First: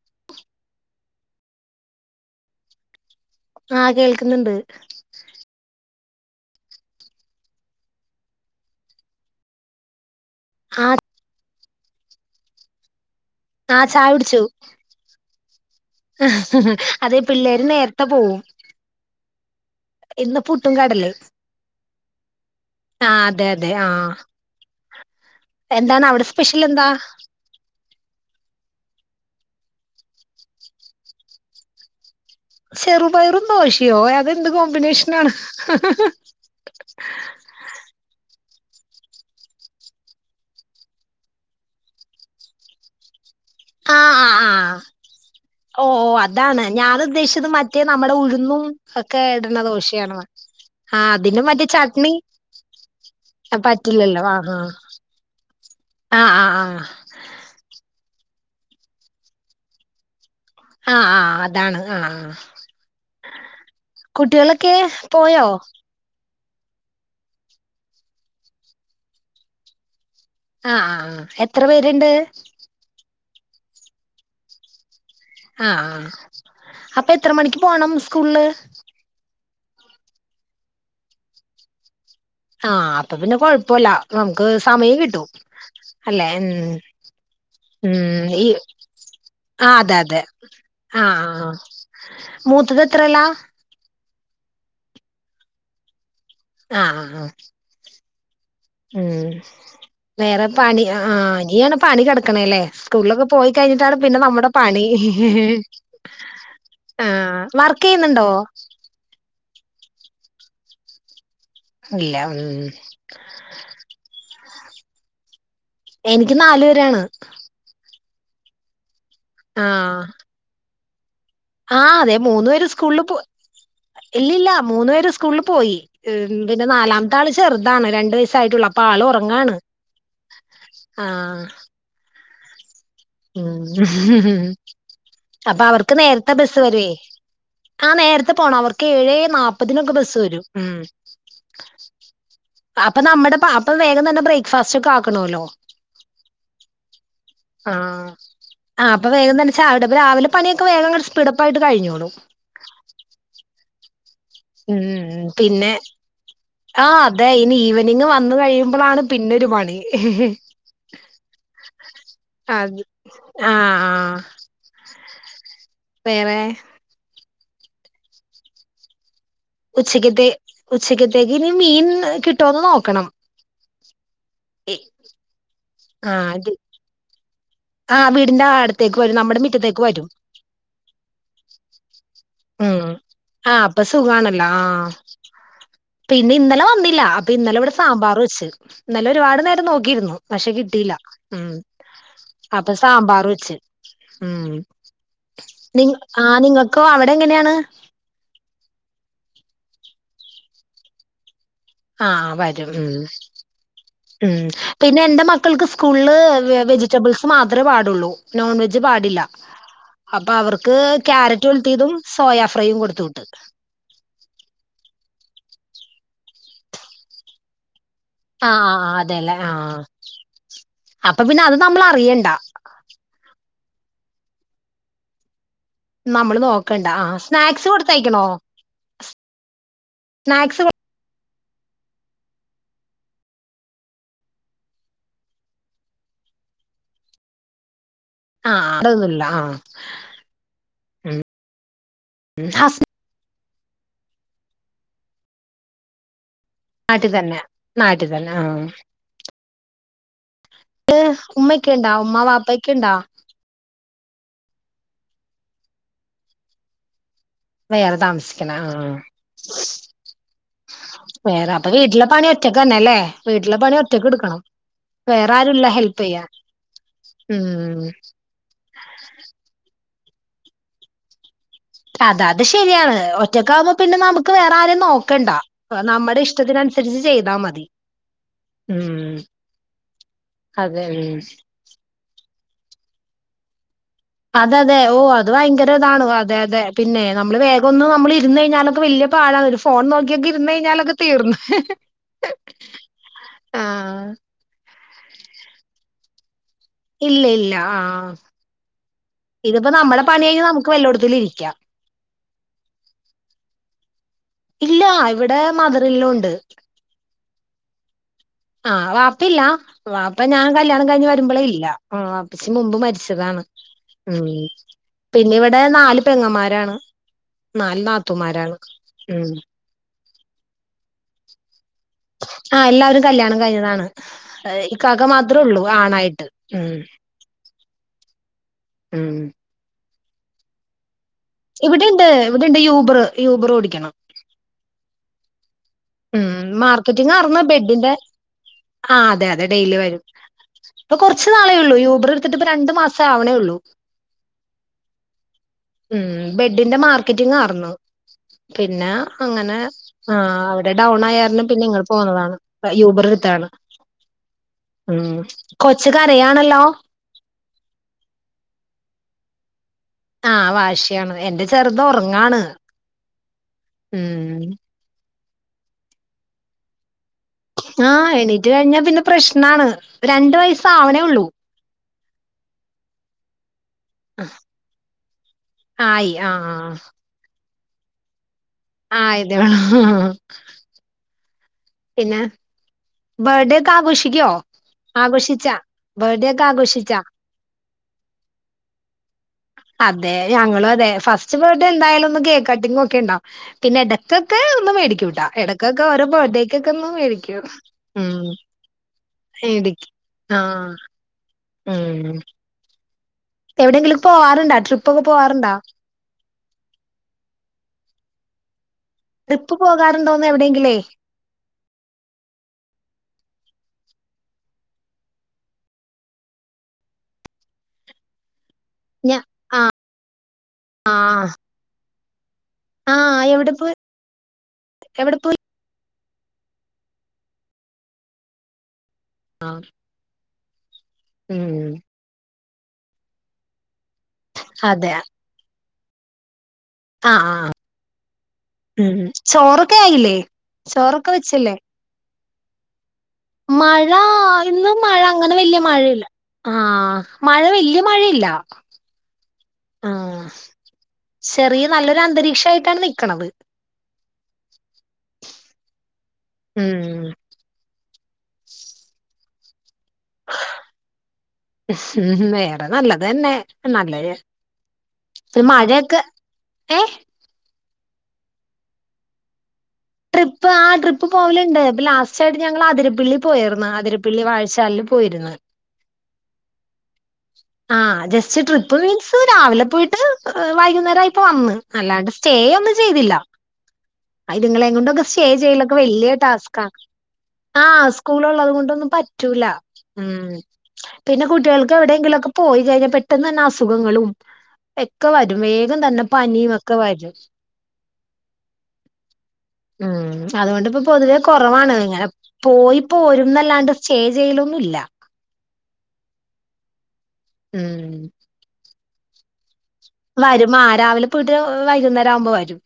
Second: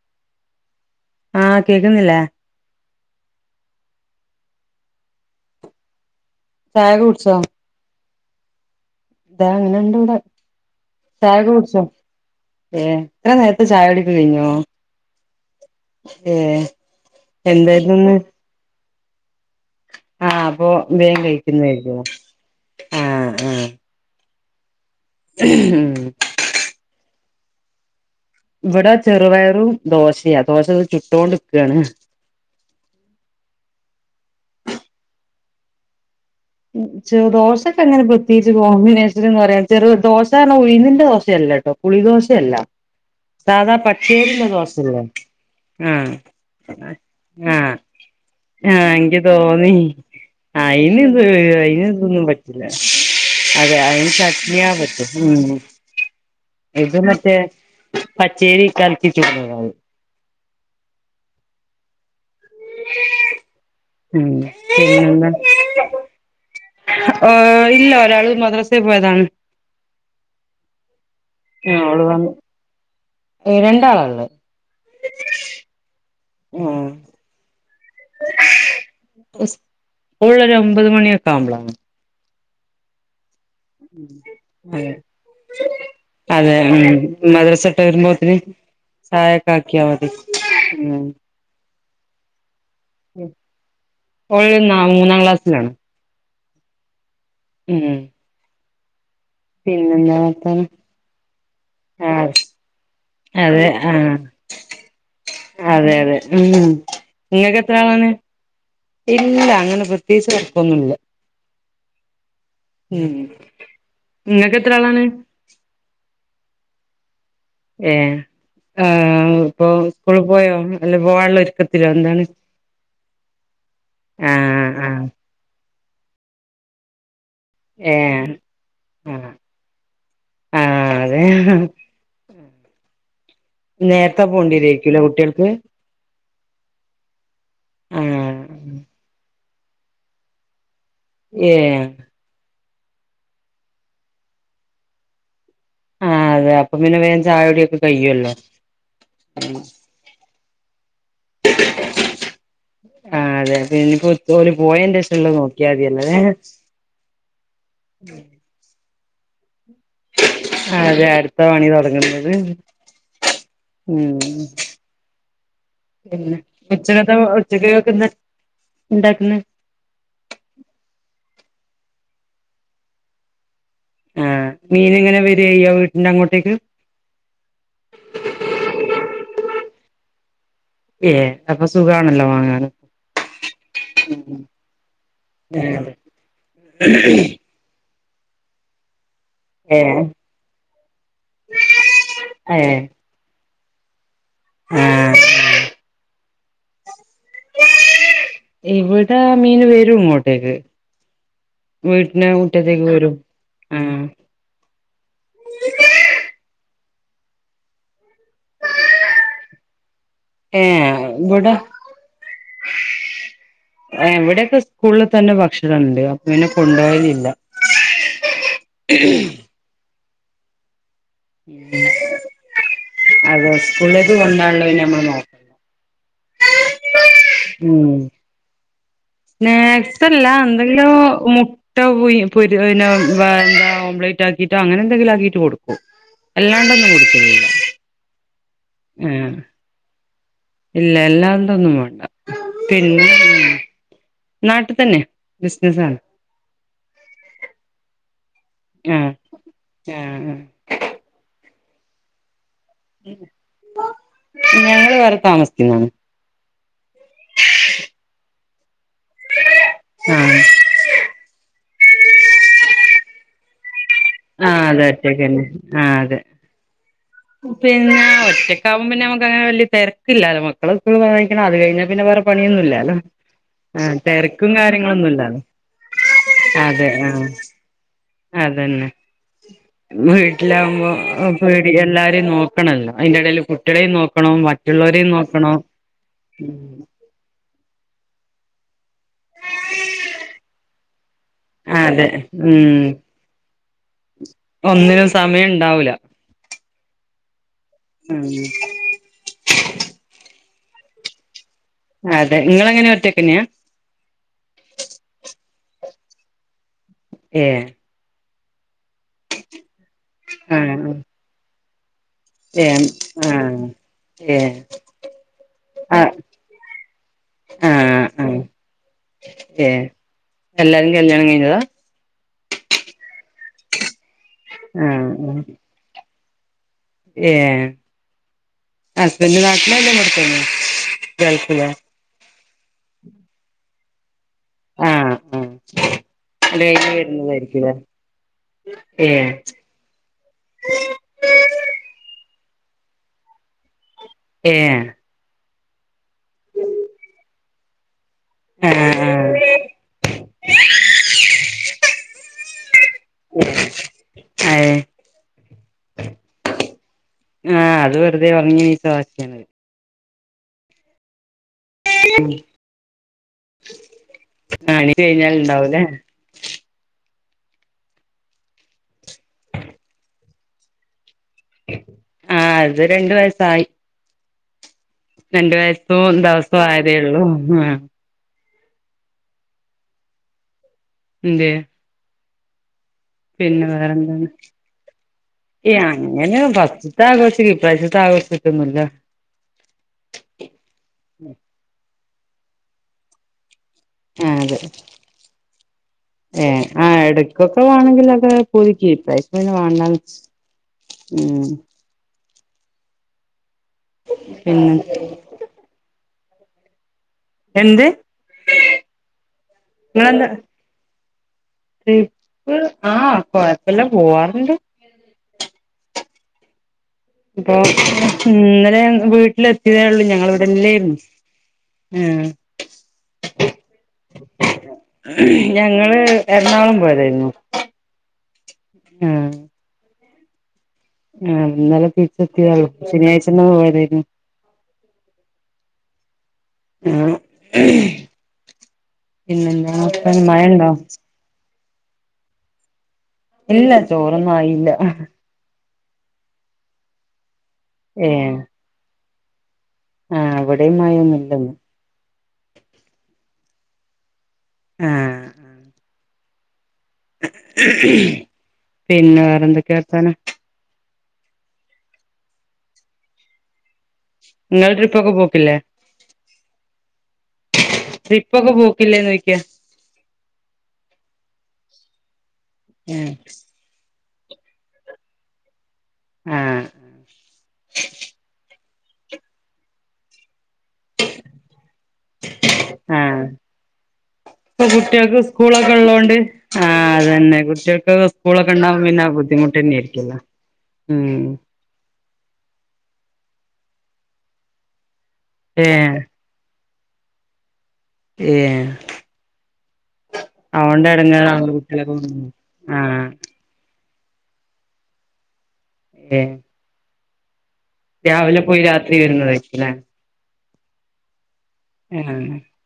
[inaudible] ആഹ് കേക്ക്ന്നില്ലേ ആഹ് കേൾക്ക്ന്ന്ണ്ട് ചായകുടിചോ ഇന്ന് എന്റെ കൂടെ ഹാദ് ചായക്കെ കുടിച്ചോ ഏ ഇത്ര നേരത്തെ ചായ ആഹ് കുടിയൊക്കെ കുടിച്ചു കഴിഞ്ഞോ ഏ അതെ പിള്ളേര് എന്തായിരുന്നു നേരത്തെ ഇന്ന് പോവും ആഹ് ഇന്ന് അപ്പൊ പുട്ടും വേ കടലേം കഴിക്കുന്നായിരിക്കുന്നുല്ലേ ആഹ് അതെ അതെ ആഹ് എന്താണ് അവിടെ സ്പെഷ്യൽന്താ ഇവടെ ചെറുപയറും ദോശയാ ദോശ ചുട്ടൊണ്ട്ക്കാണ് ചെറുപയറും ദോശയോ അതെന്ത് കോമ്പിനേഷനാണ് ദോശക്കെങ്ങനെ പ്ര പ്രത്യേകിച്ച് കോമ്പിനേഷൻ എന്ന് പറയാം ചെറു ദോശയാണ് ഉഴുന്നിന്റെ ദോശയല്ല ട്ടോ പുളി ദോശയല്ല സാധാ പച്ചേരില്ല ദോശല്ലേ ഓ ഓ ആഹ് അതാണ് ഞാൻ ഉദ്ദേശിച്ചത് ആഹ് മറ്റേ നമ്മുടെ ഉഴുന്നുംക്കെ ഇട്ണ ദോശണ്ന്ന ആഹ് ഇന്ന് ഇത് അയിന് ഇതൊന്നും പറ്റില്ല അതെ അതിന് പറ്റില്ലല്ലോ ആഹ് ചട്നിയ പറ്റും ഉം ആഹ് ആഹ് ആഹ് ആഹ് ഇത് മറ്റേ പച്ചേരി ഇട്ട് അലക്കി ചുടുന്നതാവു ആഹ് ആഹ് അതാണ് ആഹ് ആഹ് ഉം കുട്ടികളൊക്കെ പിന്നെന്ത പോയോ ഓ ഇല്ല ഒരാള് മദ്രാസൽ പോയതാണ് ആഹ് ആഹ് ആഹ് ആഹ് ഓള് വന്ന് രണ്ടാളള്ള ആഹ് ആഹ് ആഹ് ഉം അപ്പൊ എത്ര മണിക്ക് പോണം സ്കൂളില് സ്കൂൾ രു ഒമ്പത് മണിയൊക്കെ ആവുമ്പോള ആഹ് അപ്പൊ പിന്നെ കൊഴപ്പല്ല നമുക്ക് അതെ സമയം കിട്ടൂ അല്ലെ ഉം മദ്രസ വിട്ട് ഉം വരുമ്പോത്തിന് ഈ ചായൊക്കെ ആഹ് ആക്കിയാ അതെ മതി അതെ ഉം ആഹ് മൂത്തത് എത്രലാ ഓൾ മൂന്നാം ക്ലാസ്സിലാണ് ആഹ് ആഹ് ആഹ് ഉം ഉം പിന്നിന്ന് വേറെ പണി ആഹ് ഹാ ഇനിയാണ് പണി ആഹ് കെടക്ക്ണല്ലേ സ്കൂളിലൊക്കെ പോയി അതെ കഴിഞ്ഞിട്ടാണ് ആഹ് പിന്നെ നമ്മുടെ പണി അതെ അതെ ഉം ആഹ് ഇങ്ങക്ക് എത്ര വർക്ക് ആളാണ് ചെയ്യുന്നുണ്ടോ ഇല്ല അങ്ങനെ പ്രത്യേകിച്ച് വർക്കൊന്നുല്ല ഇല്ല ഉം ഉം നിങ്ങക്ക് എത്ര ആളാണ് എനിക്ക് നാലു പേരാണ് ഏഹ് ആഹ് ഇപ്പൊ ആഹ് സ്കൂളിൽ പോയോ അല്ല പോവാള്ള ഒരു ആഹ് അതെ മൂന്നു പേര് സ്കൂളിൽ പോ ഇല്ല്യല്ല ആഹ് മൂന്നു ആഹ് പേര് സ്കൂളിൽ പോയി ഉം പിന്നെ നാലാം ത്തെ ആൾ ചെറുതാണ് രണ്ടു ഏഹ് വയസായിട്ടുള്ളൂ ആള് ആഹ് ഒറങ്ങാണ് ആഹ് നേരത്തെ പോണ്ടിരേര്ക്കു ല്ലേ കുട്ടികൾക്ക് ക്ക് നേരത്തെ ബസ് വരുവേ ആഹ് നേരത്തെ പോണം അവർക്ക് ഏഴേ നാ അപ്പതിനൊക്കെ ബസ്സ് വരും ഉം ഏഹ് അപ്പൊ നമ്മടെ പാപ്പെം വേഗം തന്നെ ബ്രേക്ക്ഫാസ്റ്റ്ക്കെ ആക്കണോല്ലോ ആഹ് അതെ അപ്പൊ പിന്നെ വേ ആ ചായകുടിയൊക്കെ കഴിയുല്ലോ ആ അപ്പൊ വേഗം തന്നെ ചായ രാവിലെ പണിയൊക്കെ വേഗങ്ങട് സ്പീഡപ്പായിട്ട് കഴിഞ്ഞോളൂ ആഹ് അതെ പിന്നിപ്പോ ഉം പിന്നെ ആഹ് അതെ ഇനി ഈവനിങ് വന്ന് കഴിയുമ്പോളാണ് പിന്നൊരു പണി അതെ അടുത്ത പണി തൊടങ്ങുന്നത് അത് ആ ആ ഉം [inaudible] പിന്നെ വേറെ ഉച്ചക്കത് ഉച്ചക്കെക് എന്ത ഉണ്ടാക്കുന്നേ ഉച്ചക്ക് ത്തേ ഉച്ചക്കത്തേക്ക് ഇനി മീൻ കിട്ടോന്ന് നോക്കണം ആഹ് മീന്ങ്ങനെ വെരേയ്യാ വീട്ടിന്റെ അങ്ങോട്ടേക്ക്? ആഹ് വീടിൻന്റെ ആട്ത്തേക്ക് വരും നമ്മടെ മിറ്റത്തേക്ക് വരും. ഏഹ് അപ്പൊ സുഖാണല്ലോ വാങ്ങാന് ഉം ആഹ് അപ്പൊ സുഖാണല്ലോ ആഹ്. ഏഹ് പിന്നെന്നലെ വന്നില്ല, അപ്പൊ ഇന്നലെ ഇവടെ സാമ്പാറു വെച്ച് ഇന്നലെ ഒരുപാട് നേരം ഏഹ് നോക്കിയിരുന്നൂ പക്ഷെ കിട്ടീല്ല ഉം. അപ്പൊ ഏഹ് സാമ്പാർ വെച്ച് ഉം, ആഹ് നിങ്ങ ആഹ് നിങ്ങക്ക് അവടെ എങ്ങനേണ്? ഇവടെ മീൻ വെരും, ഇങ്ങോട്ടേക്ക്. ആ വീട്ടിൻ്റെ വരും മുറ്റത്തേക്ക് ഉം വെരും, ആഹ്. ഉം പിന്നെന്റെ മക്കൾക്ക് സ്കൂളില് വെജിറ്റബിൾസ് മാത്രേ പാടുള്ളൂ. നോൺവെജ് പാടില്ല. അപ്പൊ അവർക്ക് ഏഹ് ക്യാരറ്റ് ഇവിടെ ഒലത്തീതും സോയാ ഫ്രൈയും കൊടുത്ത് വിട്ട്. ഏഹ് ഇവെടെക്കെ സ്കൂള്ല് തന്നെ ഭക്ഷണണ്ട് അപ്പൊ പിന്നെ കൊണ്ടോവലില്ല. ആഹ് അതേല്ലേ ആഹ് അപ്പൊ പിന്നെ അത് നമ്മള് ഉം അറിയണ്ട. അതെ സ്കുളേക്ക് കൊണ്ടാേവാള്ള പിന്നെ ഞമ്മള് നമ്മള് നോക്ക് ഉം സ്നാക്സെല്ല സ്നാക്സ് എന്തെങ്കിലു മു മുട്ട [unintelligible] ഓംലെറ്റ് ആക്കിട്ടോ അങ്ങനെന്തെങ്കിലു ആക്കിട്ട് കൊടുക്കും. അല്ലാണ്ടൊന്നു കൊട്ക്കലില്ല. ആഹ് അതൊന്നുല്ല ആഹ്. ഇല്ല എല്ലാണ്ടൊന്നും വേണ്ട, ഹസ് പിന്നെ നാട്ടി തന്നെ ബിസ്നസാണ്. നാട്ടി തന്നെ, നാട്ടി തന്നെ ആഹ്. ആഹ് ആഹ് ആഹ്. ഉമ്മേക്കേണ്ടാ ഉമ്മ വാപ്പേക്കെണ്ടാ ഞങ്ങള് വേറെ താമസ്ക്ക്ന്നാണ് [inaudible] വേറെ താമസ്ക്ക്ണാ ആഹ് ആഹ് വേറെ അപ്പൊ വീട്ട്ലെ പണി ഒറ്റക്കെന്നെ ലേ വീട്ടില് പണി ഒറ്റ ഒറ്റക്കെട്ക്കണം ആഹ് അതെ ഒറ്റക്കന്നെ വേറാരുംല്ല ആഹ് അതെ ഹെൽപ്പെയ്യാൻ പിന്നെ ഒറ്റക്കാവുമ്പ ഞമ്മക്കങ്ങനെ വല്ല്യ തെരക്കില്ലാലോ നമ്മക്ക് മക്കളെ സ്കൂള് പറഞ്ഞയിക്കണം അത് കഴിഞ്ഞ പിന്നെ അത വേറെ അത് പണിയൊന്നുല്ലാലോ ശരിയാണ് ഒറ്റക്കാവുമ്പോ തെരക്കും കാര്യങ്ങളൊന്നുല്ലലോ നമ്മടെ ഇഷ്ടത്തിനന്സരിച്ച് ചെയ്താ മതി അതന്നെ ഉം അതെ വീട്ടിലാവ്മ്പോ ഉം വീട്ട് ല് എല്ലാവരേം നോക്കണല്ലോ അയിന്റെ എടേല് കുട്ട്യേളിം നോക്ക അതതേ ഓ അത് ഭയങ്കര ഇതാണ് അതെ അതെ പിന്നെ നമ്മള് വേഗൊന്ന് നമ്മള് ഇരുന്ന് കഴിഞ്ഞാലൊക്കെ വല്ല്യ പാടാണ് അവരിക്ക് ഫോൺ നോക്കിയൊക്കെ ഇരുന്ന് കഴിഞ്ഞാലൊക്കെ തീർന്ന് അതെ ഉം ആഹ് ഒന്നിനും സമയണ്ടാവൂല ഇല്ല ഇല്ല ആഹ് ഉം ഇതിപ്പോ നമ്മളെ പണികഴിഞ്ഞ് നമ്മക്ക് വെല്ലോട്ത്തിലും ഇരിക്കാം അതെ ഇങ്ങളെങ്ങനാ ഒറ്റക്കെന്ന്യാ ഇല്ല ഇവടെ മദറിലോ ഉണ്ട് ഏഹ് ആഹ് വാപ്പില്ല വാപ്പ ഞാൻ കല്യാണം ആഹ് കഴിഞ്ഞ് വരുമ്പോളേ ഇല്ല ആഹ് ഉപ്പച്ചി മുമ്പ് ഏഹ് മരിച്ചതാണ് ആഹ് ഉം ഏഹ് പിന്നെവ്ടെ നാല് ആഹ് പെങ്ങമാരാണ് നാല് ആഹ് ആഹ് നാത്തൂമാരാണ് ഉം ഏഹ് എല്ലാരും കല്യാണം കഴ്ഞ്ഞതാ ആഹ് എല്ലാവരും കല്യാണം കഴ്ഞ്ഞതാണ് ഈ കാക്ക ആഹ് ആഹ് മാത്രോള്ളൂ ആണായിട്ട് ഉം ഏഹ് ഉം ഹസ്ബെൻഡ് നാട്ട്ലാ എല്ലേ ഇബടെതന്നേ ഇവിടെ ണ്ട് ഇവിടെണ്ട് യൂബർ യൂബർ ഓടിക്കണം ആഹ് ആഹ് ഉം അത് കഴിഞ്ഞ് മാർക്കറ്റിങ് ആർന്നു വരുന്നതായിരിക്കുംല്ലേ ബെഡിന്റെ ആ അതെ ഏഹ് അതെ ഡെയ്ലി വരും ഇപ്പൊ കൊറച്ചു നാളേ ആയുള്ളു യൂബർ എടുത്തിട്ട്പ്പൊ രണ്ട് മാസം ആവണേ ഉള്ളൂ ഏഹ് ഉം ബെഡിന്റെ മാർക്കറ്റിങ്ങ് ആർന്നു ആ പിന്നെ ആ അങ്ങനെ ആ അവിടെ ഡൗൺ ആയാർ ണം പിന്നെ ഇങ്ങ ട്പോന്നതാണ് യൂബർ എടുത്താണ് അയ് ഉ കൊച്ചുകരയാണല്ലോ ആഹ് അത് വെറുതെ ഉറങ്ങി എണീച്ചവാശിയാണ് ആഹ് വാശിയാണ് എന്റെ ചെറുത് ഉറങ്ങാണ് ഉം ആ എണീറ്റ് കഴിഞ്ഞാൽ ഉണ്ടാവുല്ലേ ആഹ് എണീറ്റ് കഴിഞ്ഞാ പിന്നെ പ്രശ്നമാണ് രണ്ട് വയസ്സ് ആവണേ ഉള്ളൂ ആ അത് രണ്ടു വയസായി ആഹ് രണ്ട് വയസ്സോ ആയി ഒരു ദിവസവും ആയതേ ഉള്ളൂ ആഹ് ആയ തേ ഉള്ളോ എന്തെ പിന്നെ ബർത്ത്ഡേ പിന്നെ ഒക്കെ വേറെന്താണ് ആഘോഷിക്കോ ആഘോഷിച്ചാ ബർത്ത്ഡേ അങ്ങനെ ഒക്കെ ആഘോഷിച്ചാ [unintelligible] ആഘോഷിക്കും ഇ പ്രാവശ്യത്തെ ആഘോഷിച്ചിട്ടൊന്നും ഇല്ല അതെ ഞങ്ങളും അതെ ഫസ്റ്റ് ബേർഡ് എന്തായാലും ഒന്ന് കേക്ക് കട്ടിങ്ങും ഒക്കെ ഉണ്ടാവും പിന്നെ ആ കേക്കൊക്കെ അതെ ഒന്നു മേടിക്കൂട്ടാ ഇടക്കൊക്കെ ഓരോ ഏ ബെർത്തഡേക്ക് ഒക്കെ ആ ഒന്ന് മേടിക്കും ഇടക്കൊക്കെ ഉം വേണെങ്കിലൊക്കെ പുതുക്കി ഇപ്രാവശ്യം പിന്നെ മേടിക്കും വേണ്ടാന്ന് വെച്ച് ആഹ് ഉം എവിടെങ്കിലും പോവാറൂണ്ട പിന്നെ ട്രിപ്പൊക്കെ പോവാറുണ്ടോ എന്ത് ട്രിപ്പ് പോകാറുണ്ടോന്ന് നിങ്ങളെന്താ എവിടെങ്കിലേയ് ട്രിപ്പ് ആഹ് കൊഴപ്പല്ല പോവാറുണ്ട് അപ്പൊ ഇന്നലെ ഞ വീട്ടിലെ ട്ടിലെ ഉള്ളൂ ഞങ്ങള് ഇവിടെല്ലേയിരുന്നു ആഹ് ഉം ആഹ് എവിടെ പോയി എവിടെ പോയി ആ ഞങ്ങള് എറണാകുളം പോയതായിരുന്നു ആഹ് ആഹ് ആഹ് ഇന്നലെ തിരിച്ച് എത്തിയതെ ഒള്ളൂ ശനിയാഴ്ച എന്നാ പോയതായിരുന്നു അതെ ആഹ് ആഹ് ഉം ചോറൊക്കെ പിന്നെന്താണ് ആയില്ലേ വർത്താനം മഴണ്ടോ ചോറൊക്കെ വെച്ചില്ലേ ഇല്ല മഴ ചോറൊന്നും ആയില്ല ഇന്നും മഴ അങ്ങനെ വല്യ മഴയില്ല ആ മഴ വല്യ മഴയില്ല ഏഹ് ആഹ് ഇവിടേ മഴ ഒന്നുല്ലെന്ന് ചെറിയ നല്ലൊരു അന്തരീക്ഷ ആയിട്ടാണ് നിൽക്കണത് ആഹ് ആഹ് ഉം പിന്നെ വേറെന്തൊക്കെയാ വർത്താനം വേറെ നല്ലത് തന്നെ നല്ലത് ഇങ്ങള് ട്രിപ്പൊക്കെ പോക്കില്ലേ മഴയൊക്കെ ഏ ട്രിപ്പൊക്കെ പോക്കില്ലേന്ന് ചോയ്ക്ക ട്രിപ്പ് ആഹ് ട്രിപ്പ് പോവലുണ്ട് ഇപ്പൊ ലാസ്റ്റ ആയിട്ട് ഞങ്ങൾ ആഹ് ആതിരപ്പള്ളി പോയരുന്നു ആതിര പള്ളി വാഴ്ചാലിൽ പോയിരുന്നു ആഹ് ആഹ് ജസ്റ്റ് ട്രിപ്പ് മീൻസ് രാവിലെ പോയിട്ട് ഏഹ് വൈകുന്നേരം ആയപ്പൊ വന്ന് അല്ലാണ്ട് സ്റ്റേ ഒന്നും ചെയ്തില്ല ആഹ് ഇപ്പൊ ഇത്ങ്ങളെക്കൊണ്ടൊക്കെ കുട്ടികൾക്ക് സ്റ്റേ സ്കൂളൊക്കെ ചെയ്യലൊക്കെ വലിയ ഉള്ളോണ്ട് ടാസ്ക ആ അതന്നെ ആഹ് കുട്ടികൾക്ക് സ്കൂളുള്ളത് സ്കൂളൊക്കെ ഉണ്ടാവും കൊണ്ടൊന്നും പിന്നെ പറ്റ റ്റൂല ബുദ്ധിമുട്ട് തന്നെ ആയിരിക്കല്ലോ ഉം ഉം പിന്നെ കുട്ടികൾക്ക് എവിടെങ്കിലൊക്കെ പോയി കഴിഞ്ഞാ പെട്ടെന്ന് തന്നെ അസുഖങ്ങളും ഒക്കെ വരും ഏ വേഗം തന്നെ പനിയും ഒക്കെ വരും ഏഹ് ഉം അതുകൊണ്ട്പ്പോ പൊതുവെ എടങ്ങേറാവുന്നു കുറവാണ് ഇങ്ങനെ കുട്ടികളൊക്കെ ആഹ് പോയിപ്പോരും അല്ലാണ്ട് സ്റ്റേ ചെയ്യലൊന്നും ഇല്ല ഏഹ് ഉം രാവിലെ പോയി രാത്രി വരുന്നതായിരിക്കുല്ലേ വരും ആഹ് രാവിലെ പോയിട്ട് വൈകുന്നേരം ആഹ് ആവുമ്പോ വരും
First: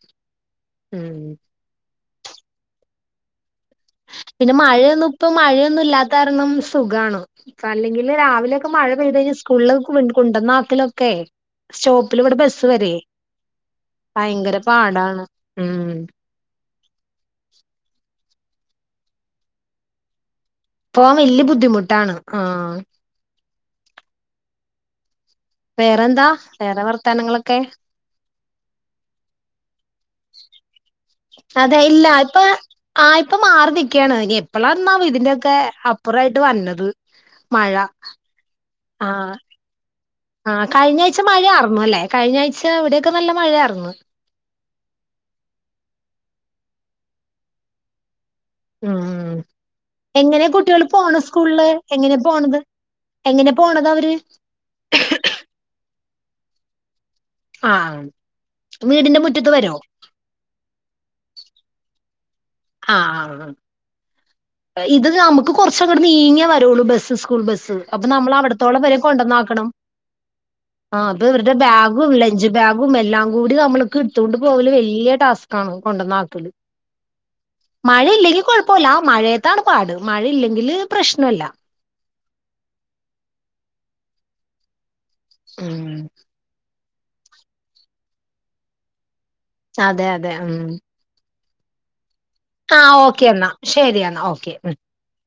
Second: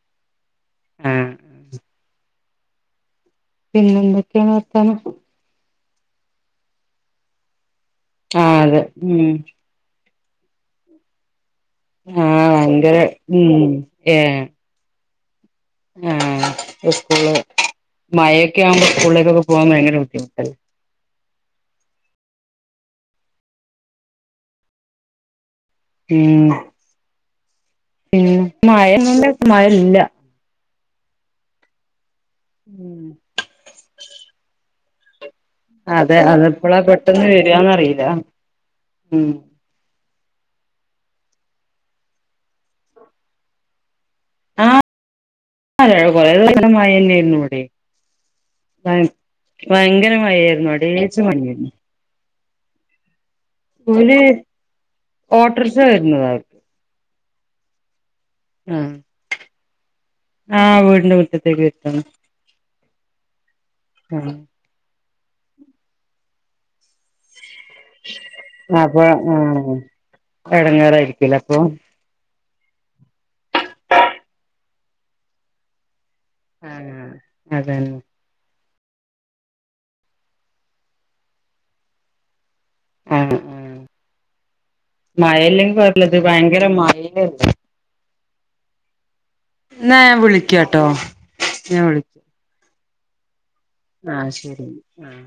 ഉം ആഹ് പിന്നെന്താ പിന്നെ മയൊന്നും ഇപ്പ മഴയൊന്നും ഇല്ലാത്ത കാരണം സുഖാണ് ഇപ്പ അല്ലെങ്കില് ആ രാവിലെ ഒക്കെ അതെ മഴ പെയ്ത് കഴിഞ ഉം സ്കൂളിലൊക്കെ കൊണ്ടന്ന ആക്കലൊക്കെ സ്റ്റോപ്പിൽ ഇവിടെ ആഹ് ബസ് വരെ ഭയങ്കര ഉം ഏ ഭയങ്കര പാടാണ് ഉം ആഹ് സ്കൂള് മഴയൊക്കെ ആവുമ്പോൾ സ്കൂളിലേക്കൊക്കെ പോകൻ ഭയങ്കര ബുദ്ധിമുട്ടല്ലേ പോവാൻ വലിയ ബുദ്ധിമുട്ടാണ് ആഹ് വേറെന്താ ഉം വേറെ വർത്താനങ്ങളൊക്കെ പിന്നെ മഴന്നും മഴ ഇല്ല അതെ ഇല്ല ഉം ആഹ് ഇപ്പ മാറി നിക്കയാണ് എപ്പളാന്നാവും ഇതിന്റെ ക്കെ അതെ അപ്പുറായിട്ട് അതെപ്പളാ വര്ന്നത് പെട്ടെന്ന് മഴ വരാന്നറിയില്ല ഉം ആഹ് ആഹ് കഴിഞ്ഞ ആഴ്ച്ച മഴ ആർന്നു അല്ലേ കഴിഞ്ഞ ആഴ്ച അവിടെയൊക്കെ നല്ല മഴ ആർന്നു ആഹ് ആഹ് കൊറേ ദിവസായിട്ട് മഴ തന്നെയായിരുന്നു ഇവിടെ ഭ ഉം ഭയങ്കര എങ്ങനെ മഴയായിരുന്നു കുട്ടികള് പോണ എടേച്ച് സ്കൂളില്? മഞ്ഞായിരുന്നു എങ്ങനെ പോണത് എങ്ങനെ പോണത് അവര്? ഓല് ഓട്ടോറക്ഷ വരുന്നതാണ് ആഹ് ആഹ് വീടിന്റെ മുറ്റത്ത് വരോ ആഹ് വീടിന്റെ മുറ്റത്തേക്ക് വരുന്നതാണ് ആഹ് ആഹ് ആഹ് ഇത് നമുക്ക് കുറച്ചങ്ങ് നീങ്ങേ വരുള്ളൂ ബസ്സ് സ്കൂൾ ബസ്സ് അപ്പൊ നമ്മൾ അവിടത്തോളം അപ്പൊ വരെകൊണ്ടുവന്നാക്കണം ആഹ് ആ അപ്പൊ ഇവരുടെ ബാ ഗും ലഞ്ച് ബാഗും എല്ലാം കൂടി നമ്മൾ എടുത്തുകൊണ്ട് പോകല് വലിയ ടാസ് കാണ് കൊണ്ടുവന്ന ആക്കല് ആഹ് അതന്നെ മഴയില്ലെങ്കിൽ കുഴപ്പമില്ല മഴയത്താണ് പാട് മഴയില്ലെങ്കില് പ്രശ്നല്ല ആഹ് ആഹ് മഴയില്ലെങ്കിൽ ഉം കൊഴപ്പില്ല ഇത് ഭയങ്കര മഴ ല്ലെ എന്നാ അതെ ഞാൻ അതെ ഉം വിളിക്കാട്ടോ ഞാൻ വിളിക്ക ആഹ് ഓക്കെ എന്നാ ശരി എന്നാ ആഹ് ഓക്കെ ശരി ഉം. ആഹ്